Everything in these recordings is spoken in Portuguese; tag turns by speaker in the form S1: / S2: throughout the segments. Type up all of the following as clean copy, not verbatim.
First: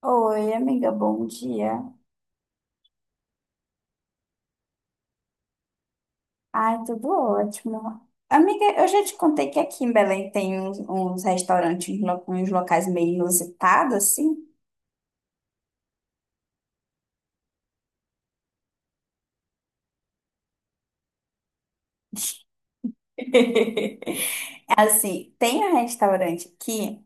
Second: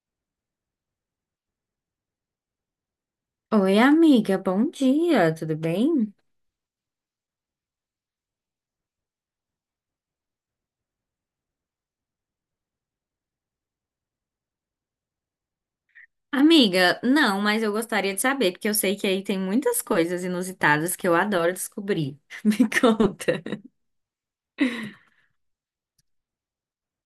S1: Oi, amiga, bom dia.
S2: Oi, amiga, bom dia, tudo bem?
S1: Ai, tudo ótimo. Amiga, eu já te contei que aqui em Belém tem uns restaurantes, uns locais meio inusitados, assim.
S2: Amiga, não, mas eu gostaria de saber, porque eu sei que aí tem muitas coisas inusitadas que eu adoro descobrir. Me conta.
S1: Assim, tem um restaurante aqui,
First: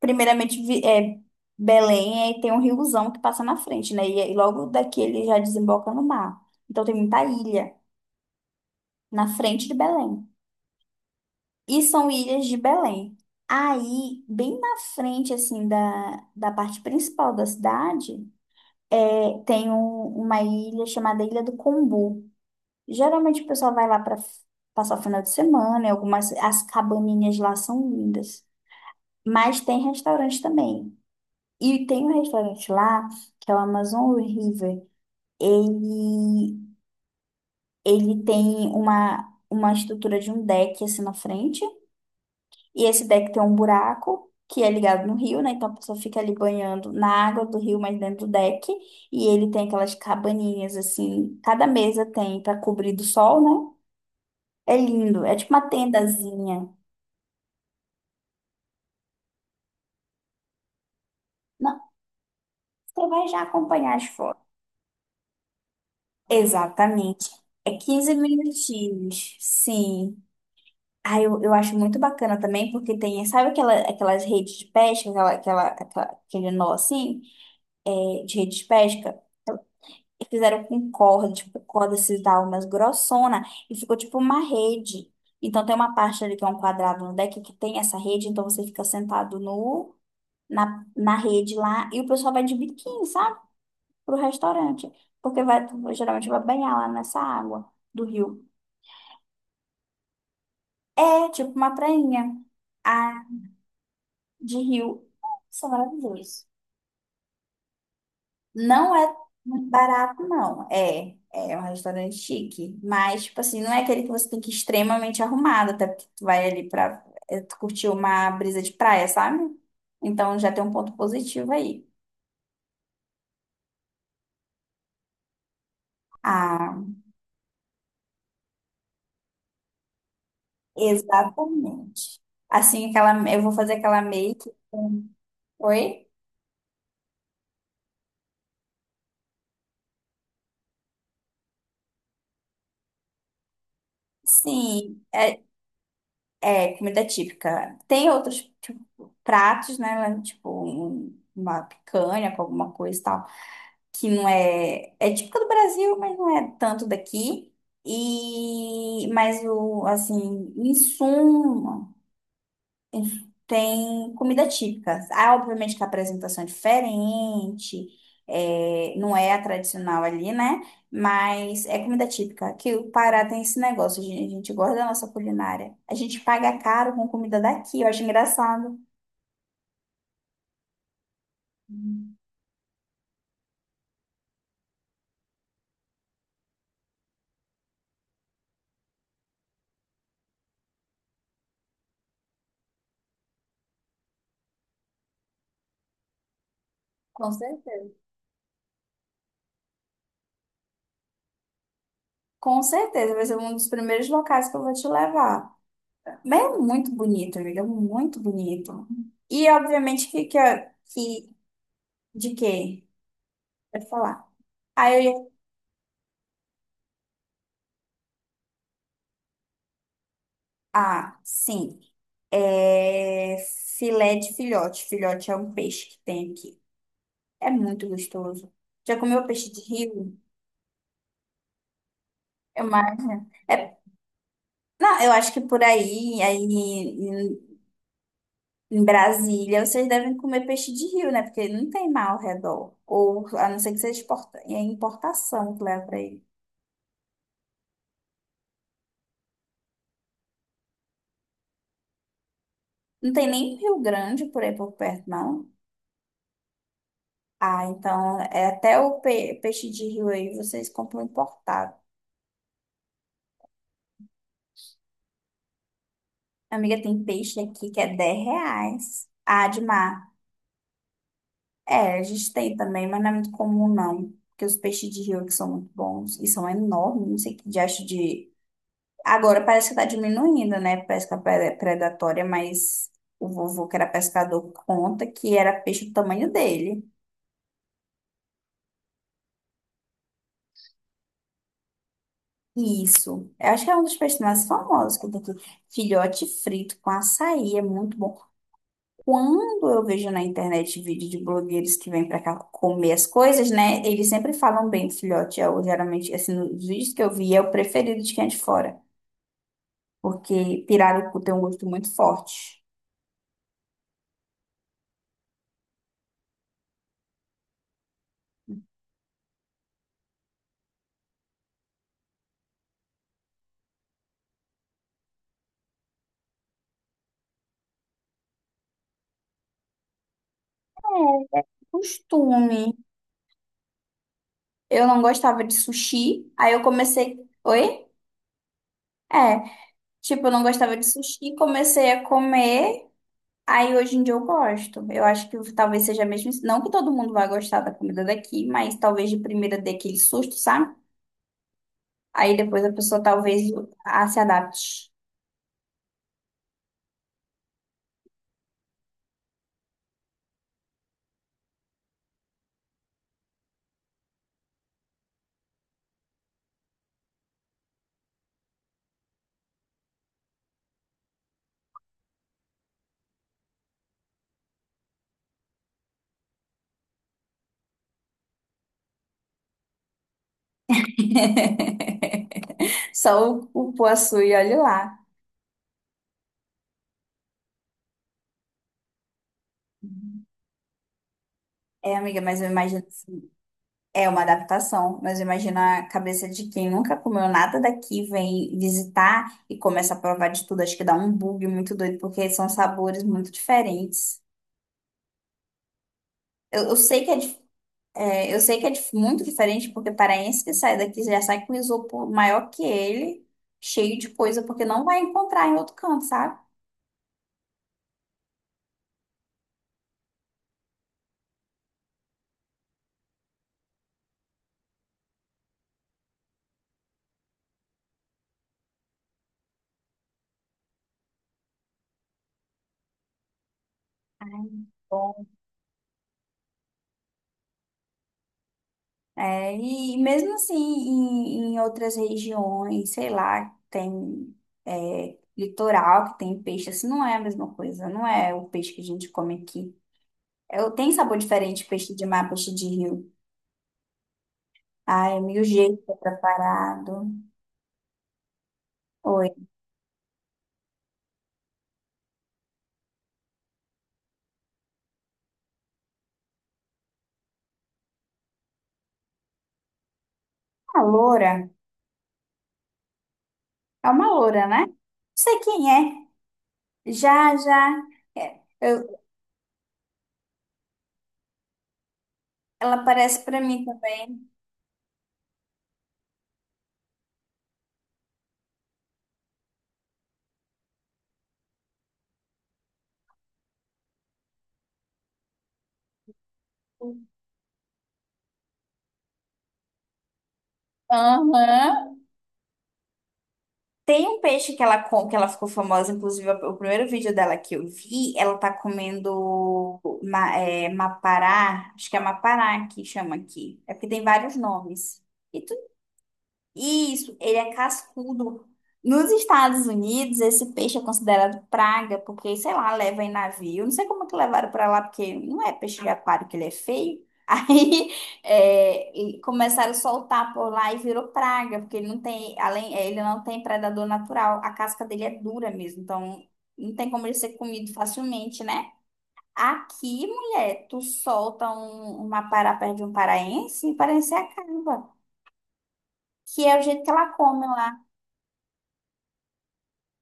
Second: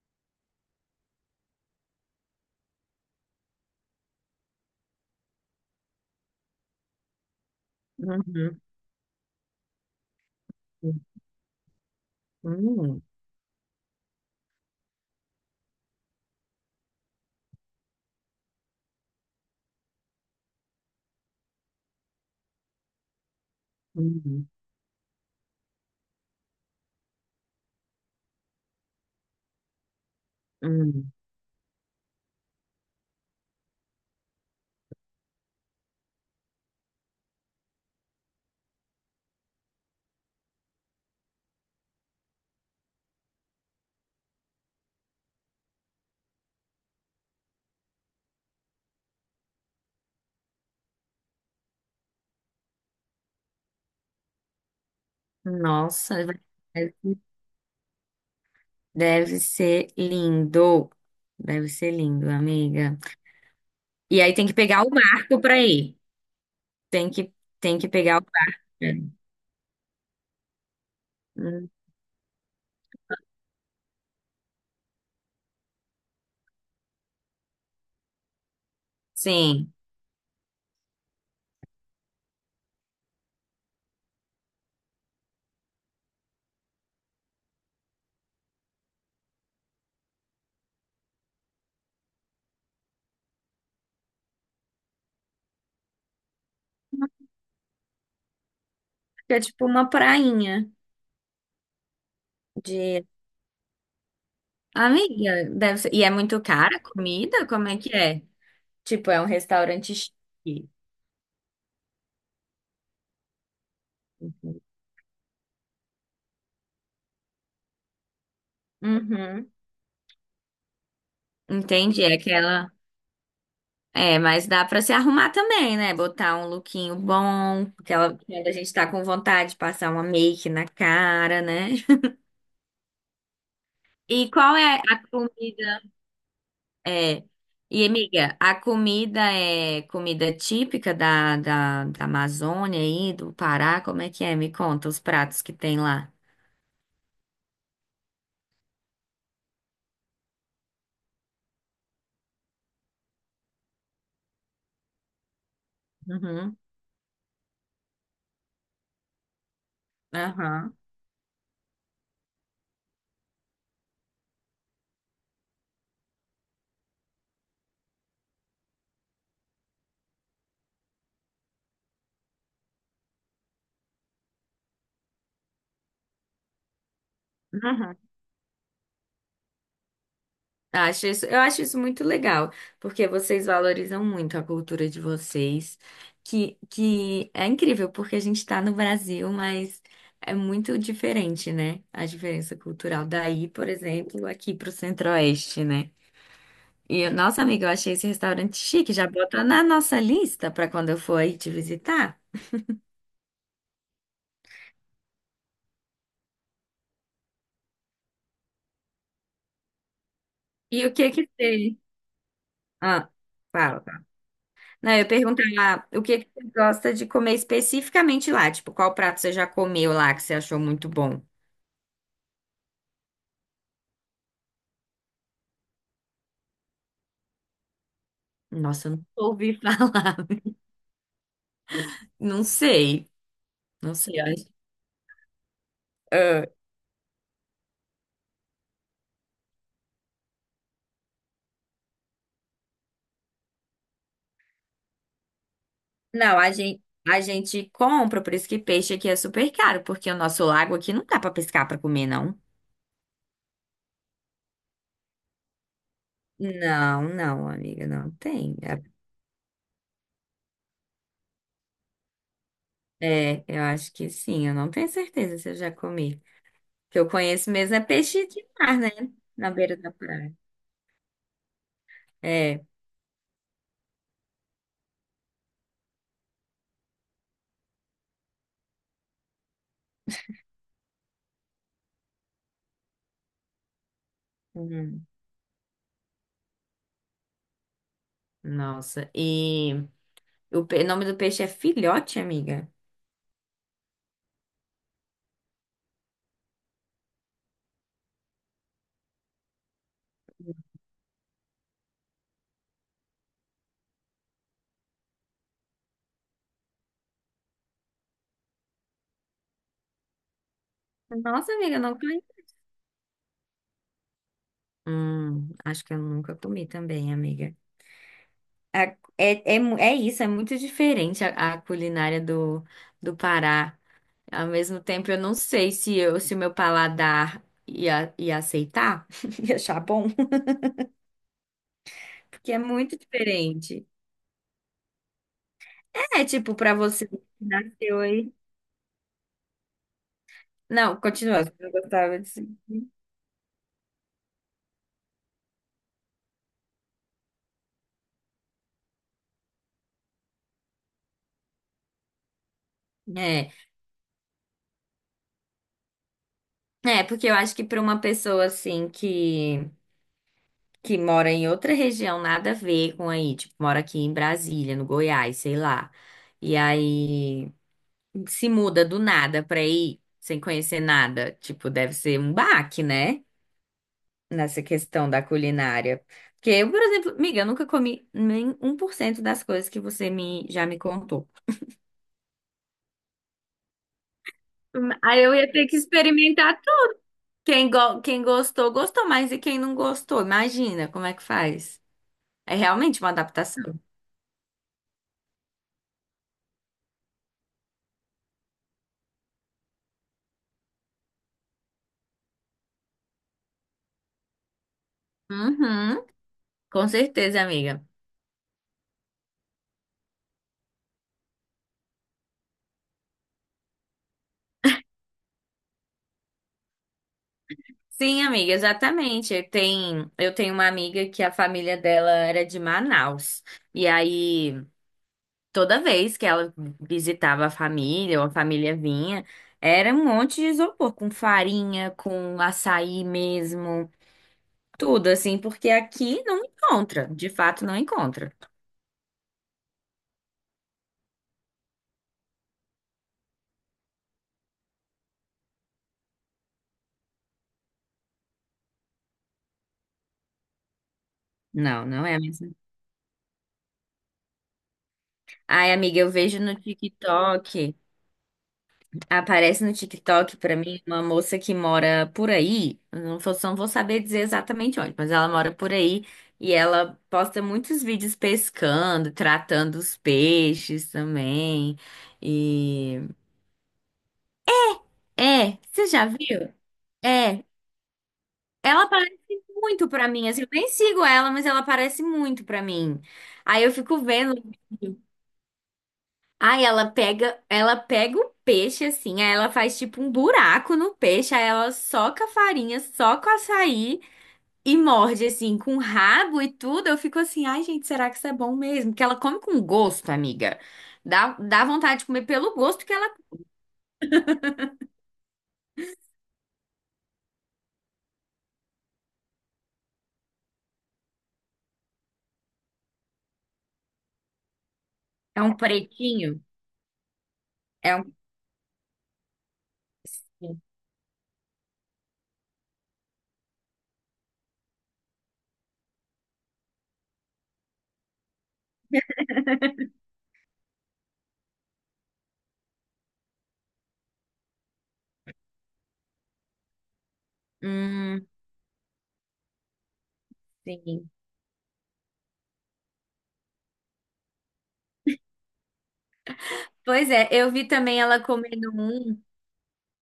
S1: primeiramente Belém, e tem um riozão que passa na frente, né? E logo daqui ele já desemboca no mar. Então tem muita ilha
S2: Uhum,
S1: na frente de Belém. E são ilhas de
S2: uhum,
S1: Belém. Aí, bem na frente, assim, da parte principal da cidade, tem uma ilha chamada Ilha do Combu. Geralmente o pessoal vai lá para
S2: uhum,
S1: passar o final de semana, e algumas, as cabaninhas lá são lindas. Mas tem restaurante também.
S2: uhum.
S1: E tem um restaurante lá, que é o Amazon River. Ele, ele tem uma estrutura de um deck, assim, na frente. E esse deck tem um buraco que é ligado no rio, né? Então a pessoa fica ali banhando na água do rio, mas dentro do deck. E ele tem aquelas cabaninhas assim, cada mesa tem para cobrir do sol, né? É lindo, é tipo uma
S2: Nossa,
S1: tendazinha.
S2: deve deve ser lindo. Deve
S1: Não,
S2: ser lindo, amiga.
S1: você vai já acompanhar as
S2: E aí
S1: fotos.
S2: tem que pegar o barco pra ir. Tem
S1: Exatamente.
S2: que,
S1: É
S2: tem que
S1: 15
S2: pegar o barco.
S1: minutinhos, sim. Ah, eu
S2: Hum,
S1: acho muito bacana também, porque tem, sabe aquela, aquelas redes de pesca, aquele nó assim, é, de rede de pesca?
S2: Sim.
S1: E fizeram com corda, tipo, corda esses daí umas grossona, e ficou tipo uma rede. Então tem uma parte ali que é um quadrado no deck que tem essa rede, então você fica sentado no, na, na rede lá, e o pessoal vai de biquíni, sabe? Pro restaurante. Porque vai, geralmente vai banhar lá nessa água do rio.
S2: É tipo uma prainha
S1: É tipo uma prainha,
S2: de.
S1: ah, de rio.
S2: Amiga,
S1: Isso é
S2: deve ser. E é muito
S1: maravilhoso.
S2: cara a comida? Como é que é?
S1: Não
S2: Tipo,
S1: é
S2: é um
S1: muito
S2: restaurante
S1: barato, não.
S2: chique.
S1: É, é um restaurante chique. Mas, tipo assim, não é aquele que você tem que ir extremamente arrumado, até porque tu vai ali pra tu curtir uma brisa de praia, sabe?
S2: Uhum.
S1: Então já tem um ponto positivo aí.
S2: Entendi, é aquela. É, mas dá pra se arrumar também, né? Botar um
S1: Ah,
S2: lookinho bom, aquela quando a gente tá com vontade de passar uma make na cara, né?
S1: exatamente. Assim, aquela, eu vou fazer aquela
S2: E
S1: make
S2: qual é a
S1: com...
S2: comida?
S1: Oi?
S2: É. E, amiga, a comida é comida típica da, da Amazônia aí, do Pará? Como é que é? Me conta os
S1: Sim, é,
S2: pratos que tem lá.
S1: é comida típica. Tem outros tipo, pratos, né? Tipo, uma picanha com alguma coisa e tal. Que não é, é típica do Brasil, mas não é
S2: Uhum.
S1: tanto daqui. E mas o assim, em
S2: Aham.
S1: suma, tem comida típica. Ah, obviamente que a apresentação é diferente, é, não é a tradicional ali, né? Mas é comida típica. Que o Pará tem esse negócio, a gente gosta da nossa culinária. A gente paga caro com comida daqui, eu
S2: Uhum.
S1: acho engraçado.
S2: Acho isso, eu acho isso muito legal, porque vocês valorizam muito a cultura de vocês, que é incrível, porque a gente está no Brasil, mas é muito diferente, né? A diferença cultural daí, por exemplo, aqui para o Centro-Oeste, né? E,
S1: Com
S2: nossa amiga, eu achei
S1: certeza.
S2: esse restaurante chique, já bota na nossa lista para quando eu for aí te visitar.
S1: Com certeza, vai ser um dos primeiros locais que eu vou te levar. Mas é muito bonito, ele é muito bonito. E obviamente que, que,
S2: E o que que
S1: que
S2: tem?
S1: de quê?
S2: Ah, fala.
S1: Pode falar.
S2: Não, eu
S1: Aí
S2: ia
S1: eu ia...
S2: perguntar o que que você gosta de comer especificamente lá? Tipo, qual prato você já comeu lá que você achou muito
S1: Ah,
S2: bom?
S1: sim. É filé de filhote. Filhote é um peixe que tem aqui. É muito gostoso.
S2: Nossa, eu
S1: Já
S2: não
S1: comeu peixe
S2: ouvi
S1: de
S2: falar.
S1: rio?
S2: Não
S1: Eu
S2: sei.
S1: imagino. É...
S2: Não sei.
S1: Não, eu acho que por aí, aí
S2: Ah,
S1: em Brasília, vocês devem comer peixe de rio, né? Porque não tem mar ao redor. Ou a não ser que seja exporta... é importação que leva para.
S2: não, a gente compra, por isso que peixe aqui é super caro, porque o nosso lago aqui não dá pra pescar pra comer, não.
S1: Não tem nem Rio Grande por aí por perto, não.
S2: Não, não,
S1: Ah,
S2: amiga, não
S1: então é
S2: tem.
S1: até o peixe de rio aí vocês compram importado.
S2: É, eu acho que sim, eu não tenho certeza se eu já comi. O
S1: Amiga,
S2: que
S1: tem
S2: eu
S1: peixe
S2: conheço
S1: aqui
S2: mesmo
S1: que
S2: é
S1: é 10
S2: peixe de mar, né?
S1: reais. Ah,
S2: Na
S1: de
S2: beira da
S1: mar.
S2: praia.
S1: É, a gente tem
S2: É.
S1: também, mas não é muito comum, não. Porque os peixes de rio que são muito bons e são enormes, não sei que diacho de. Agora parece que tá diminuindo, né? Pesca predatória, mas o vovô que era pescador
S2: Uhum.
S1: conta que era peixe do tamanho dele.
S2: Nossa, e o, o nome do peixe é filhote, amiga?
S1: Isso. Eu acho que é um dos personagens famosos que tem aqui. Filhote frito com açaí é muito bom. Quando eu vejo na internet vídeo de blogueiros que vêm pra cá comer as coisas, né? Eles sempre falam bem do filhote. Eu, geralmente, assim, nos vídeos que eu vi, é o preferido de quem é de fora. Porque pirarucu tem um
S2: Nossa,
S1: gosto
S2: amiga,
S1: muito
S2: não comi.
S1: forte.
S2: Acho que eu nunca comi também, amiga. É, é isso, é muito diferente a culinária do, do Pará. Ao mesmo tempo, eu não sei se eu, se o meu paladar ia aceitar, ia achar bom, porque é
S1: Costume.
S2: muito diferente.
S1: Eu não gostava de
S2: É,
S1: sushi. Aí
S2: tipo,
S1: eu
S2: pra você que
S1: comecei. Oi?
S2: nasceu aí.
S1: É. Tipo, eu não gostava de
S2: Não,
S1: sushi.
S2: continua, eu
S1: Comecei a
S2: gostava disso.
S1: comer. Aí hoje em dia eu gosto. Eu acho que talvez seja mesmo isso. Não que todo mundo vai gostar da comida daqui, mas talvez de primeira dê aquele susto, sabe? Aí depois a pessoa talvez
S2: É,
S1: ah, se adapte.
S2: porque eu acho que pra uma pessoa assim que mora em outra região, nada a ver com aí, tipo, mora aqui em Brasília, no Goiás, sei lá. E aí se muda do nada pra ir, sem conhecer nada. Tipo, deve ser um baque, né? Nessa questão da culinária. Porque eu, por exemplo, amiga, eu nunca comi nem um por cento das coisas que você me, já me contou.
S1: Só o poaçu e olhe lá.
S2: Aí eu ia ter que experimentar tudo. Quem gostou, gostou, mas e quem não gostou? Imagina como é que faz.
S1: É, amiga, mas eu
S2: É
S1: imagino.
S2: realmente uma adaptação.
S1: É uma adaptação, mas eu imagino a cabeça de quem nunca comeu nada daqui, vem visitar e começa a provar de tudo. Acho que dá um bug muito doido, porque são sabores muito diferentes.
S2: Uhum,
S1: Eu
S2: com
S1: sei que é.
S2: certeza, amiga.
S1: É, eu sei que é muito diferente, porque paraense que sai daqui já sai com isopor maior que ele, cheio de coisa, porque não vai encontrar em outro canto, sabe?
S2: Sim, amiga, exatamente. Tem, eu tenho uma amiga que a família dela era de Manaus. E aí, toda vez que ela visitava a família, ou a família vinha, era um monte de isopor, com farinha, com açaí mesmo,
S1: Ai,
S2: tudo
S1: bom.
S2: assim, porque aqui não encontra, de fato não encontra.
S1: É, e mesmo assim, em outras regiões, sei lá, tem é, litoral que tem peixe, assim, não é a mesma coisa, não é o peixe que a gente come aqui. Eu tenho sabor diferente,
S2: Não,
S1: peixe de
S2: não é
S1: mar, peixe
S2: mesmo.
S1: de rio. Ai, é mil
S2: Ai,
S1: jeitos é
S2: amiga, eu vejo no
S1: preparado.
S2: TikTok.
S1: Oi.
S2: Aparece no TikTok pra mim uma moça que mora por aí, eu não vou, não vou saber dizer exatamente onde, mas ela mora por aí e ela posta muitos vídeos pescando, tratando os
S1: Uma
S2: peixes
S1: loura.
S2: também. E
S1: É uma loura, né? Não sei
S2: é,
S1: quem
S2: você já
S1: é.
S2: viu?
S1: Já,
S2: É,
S1: já. É,
S2: ela
S1: eu-
S2: aparece muito pra mim, assim, eu nem sigo ela, mas ela aparece muito pra
S1: ela
S2: mim.
S1: aparece pra mim
S2: Aí eu fico
S1: também.
S2: vendo. Aí ela pega o peixe assim, aí ela faz tipo um buraco no peixe, aí ela soca a farinha, soca o açaí e morde assim com o rabo e tudo. Eu fico assim, ai gente, será que isso é bom mesmo? Porque ela come com gosto, amiga.
S1: Aham.
S2: Dá vontade de comer pelo gosto que ela.
S1: Tem um peixe que ela, que ela ficou famosa, inclusive o primeiro vídeo dela que eu vi, ela tá comendo ma, é, mapará, acho que é mapará que chama aqui. É porque tem vários nomes. E
S2: É um pretinho,
S1: isso, ele é
S2: é um.
S1: cascudo. Nos Estados Unidos, esse peixe é considerado praga, porque, sei lá, leva em navio. Não sei como é que levaram para lá, porque não é peixe de aquário que ele é feio. Aí é, e começaram a soltar por lá e virou praga, porque ele não tem, além, é, ele não tem predador natural. A casca dele é dura mesmo, então não tem como ele ser comido
S2: Hum,
S1: facilmente, né? Aqui, mulher, tu
S2: sim.
S1: solta um, uma pará perto de um paraense e o paraense acaba, que é o jeito que
S2: Pois
S1: ela
S2: é,
S1: come
S2: eu vi
S1: lá.
S2: também ela comendo um.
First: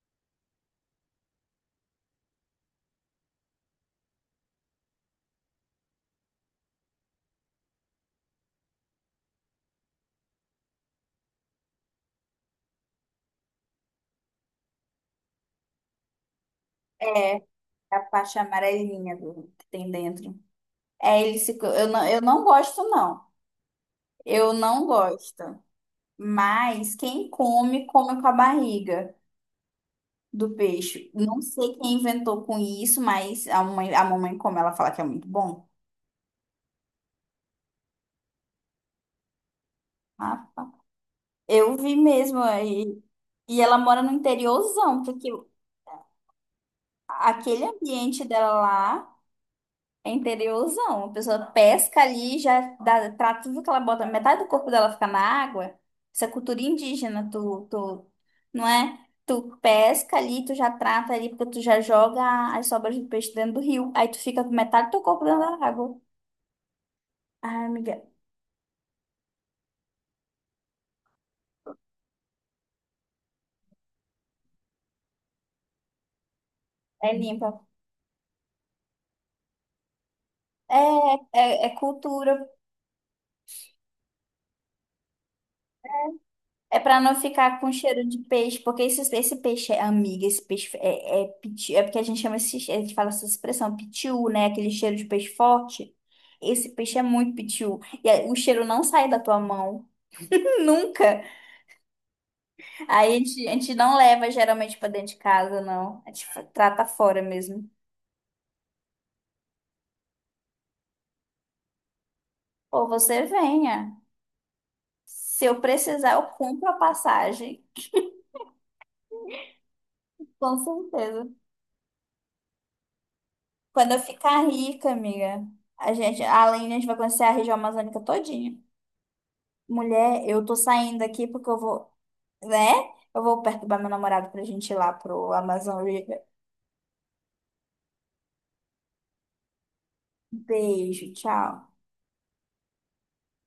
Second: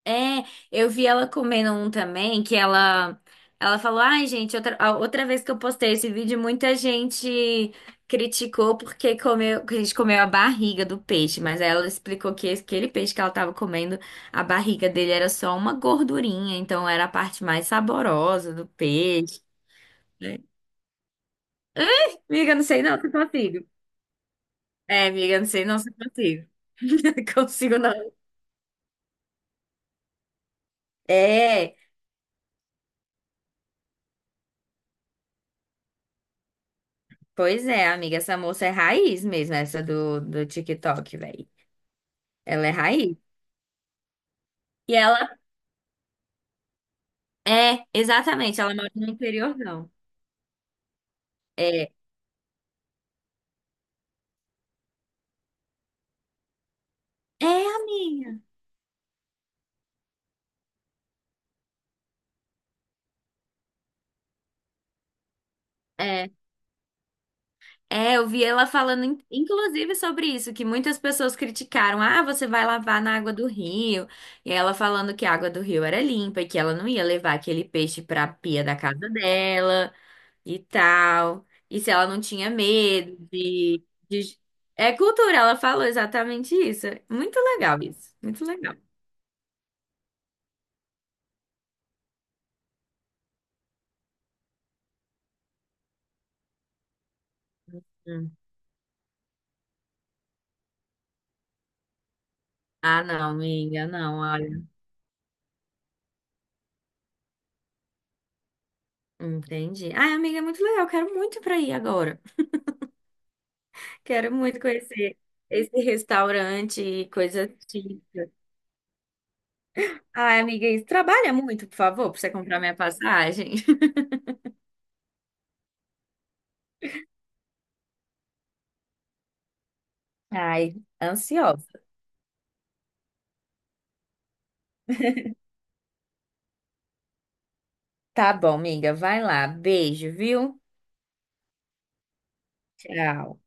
S2: É, eu vi ela comendo um também, que ela falou: "Ai, gente, outra, a outra vez que eu postei esse vídeo, muita gente criticou porque comeu, que a gente comeu a barriga do peixe, mas aí ela explicou que aquele peixe que ela tava comendo, a barriga dele era só uma gordurinha, então era a
S1: É,
S2: parte mais
S1: é a parte
S2: saborosa do
S1: amarelinha
S2: peixe,
S1: do, que tem dentro.
S2: né?
S1: É, ele se, eu não
S2: Amiga, não sei
S1: gosto,
S2: não se
S1: não.
S2: consigo.
S1: Eu não
S2: É, amiga,
S1: gosto.
S2: não sei não se consigo.
S1: Mas quem
S2: Consigo
S1: come,
S2: não.
S1: come com a barriga do peixe. Não sei
S2: É,
S1: quem inventou com isso, mas a mãe, a mamãe, como ela fala que é muito bom.
S2: pois é, amiga, essa moça é raiz mesmo, essa do, do
S1: Ah,
S2: TikTok, velho.
S1: eu vi mesmo
S2: Ela é
S1: aí.
S2: raiz.
S1: E ela mora no
S2: E
S1: interiorzão, porque
S2: ela
S1: aquele
S2: é,
S1: ambiente dela
S2: exatamente, ela mora no
S1: lá.
S2: interior, não.
S1: É interiorzão. A pessoa
S2: É,
S1: pesca ali, já dá pra tudo que ela bota, metade do corpo dela fica na água. Isso é cultura indígena, tu,
S2: é a
S1: tu,
S2: minha.
S1: não é? Tu pesca ali, tu já trata ali, porque tu já joga as sobras do peixe dentro do rio. Aí tu fica com metade do teu corpo dentro da água.
S2: É.
S1: Ai, amiga,
S2: É, eu vi ela falando, inclusive, sobre isso, que muitas pessoas criticaram. Ah, você vai lavar na água do rio. E ela falando que a água do rio era limpa e que ela não ia
S1: é
S2: levar
S1: limpa.
S2: aquele peixe pra pia da casa dela e
S1: É,
S2: tal.
S1: é
S2: E se ela não
S1: cultura.
S2: tinha medo de... É cultura, ela falou exatamente
S1: É
S2: isso.
S1: pra não
S2: Muito
S1: ficar com
S2: legal
S1: cheiro
S2: isso,
S1: de
S2: muito
S1: peixe,
S2: legal.
S1: porque esse peixe é amiga, esse peixe é, é é porque a gente chama esse, a gente fala essa expressão, pitiu, né? Aquele cheiro de peixe forte. Esse peixe é muito pitiu. E aí, o
S2: Hum.
S1: cheiro não sai da tua mão. Nunca.
S2: Ah,
S1: Aí a
S2: não,
S1: gente, a gente
S2: amiga,
S1: não
S2: não.
S1: leva geralmente pra dentro de casa, não. A gente trata fora mesmo.
S2: Entendi. Ai, amiga, é muito legal. Quero muito ir pra aí agora.
S1: Ou você venha.
S2: Quero muito conhecer
S1: Se eu
S2: esse
S1: precisar, eu compro a
S2: restaurante, coisa
S1: passagem.
S2: típica. Ai,
S1: Com
S2: amiga, isso
S1: certeza.
S2: trabalha muito, por favor, pra você comprar minha passagem.
S1: Quando eu ficar rica, amiga, a gente, além a gente vai conhecer a região amazônica todinha. Mulher, eu tô
S2: Ai,
S1: saindo aqui porque eu
S2: ansiosa.
S1: vou, né? Eu vou perturbar meu namorado pra gente ir lá pro Amazon River.
S2: Tá bom, amiga. Vai lá. Beijo, viu?
S1: Beijo, tchau.
S2: Tchau.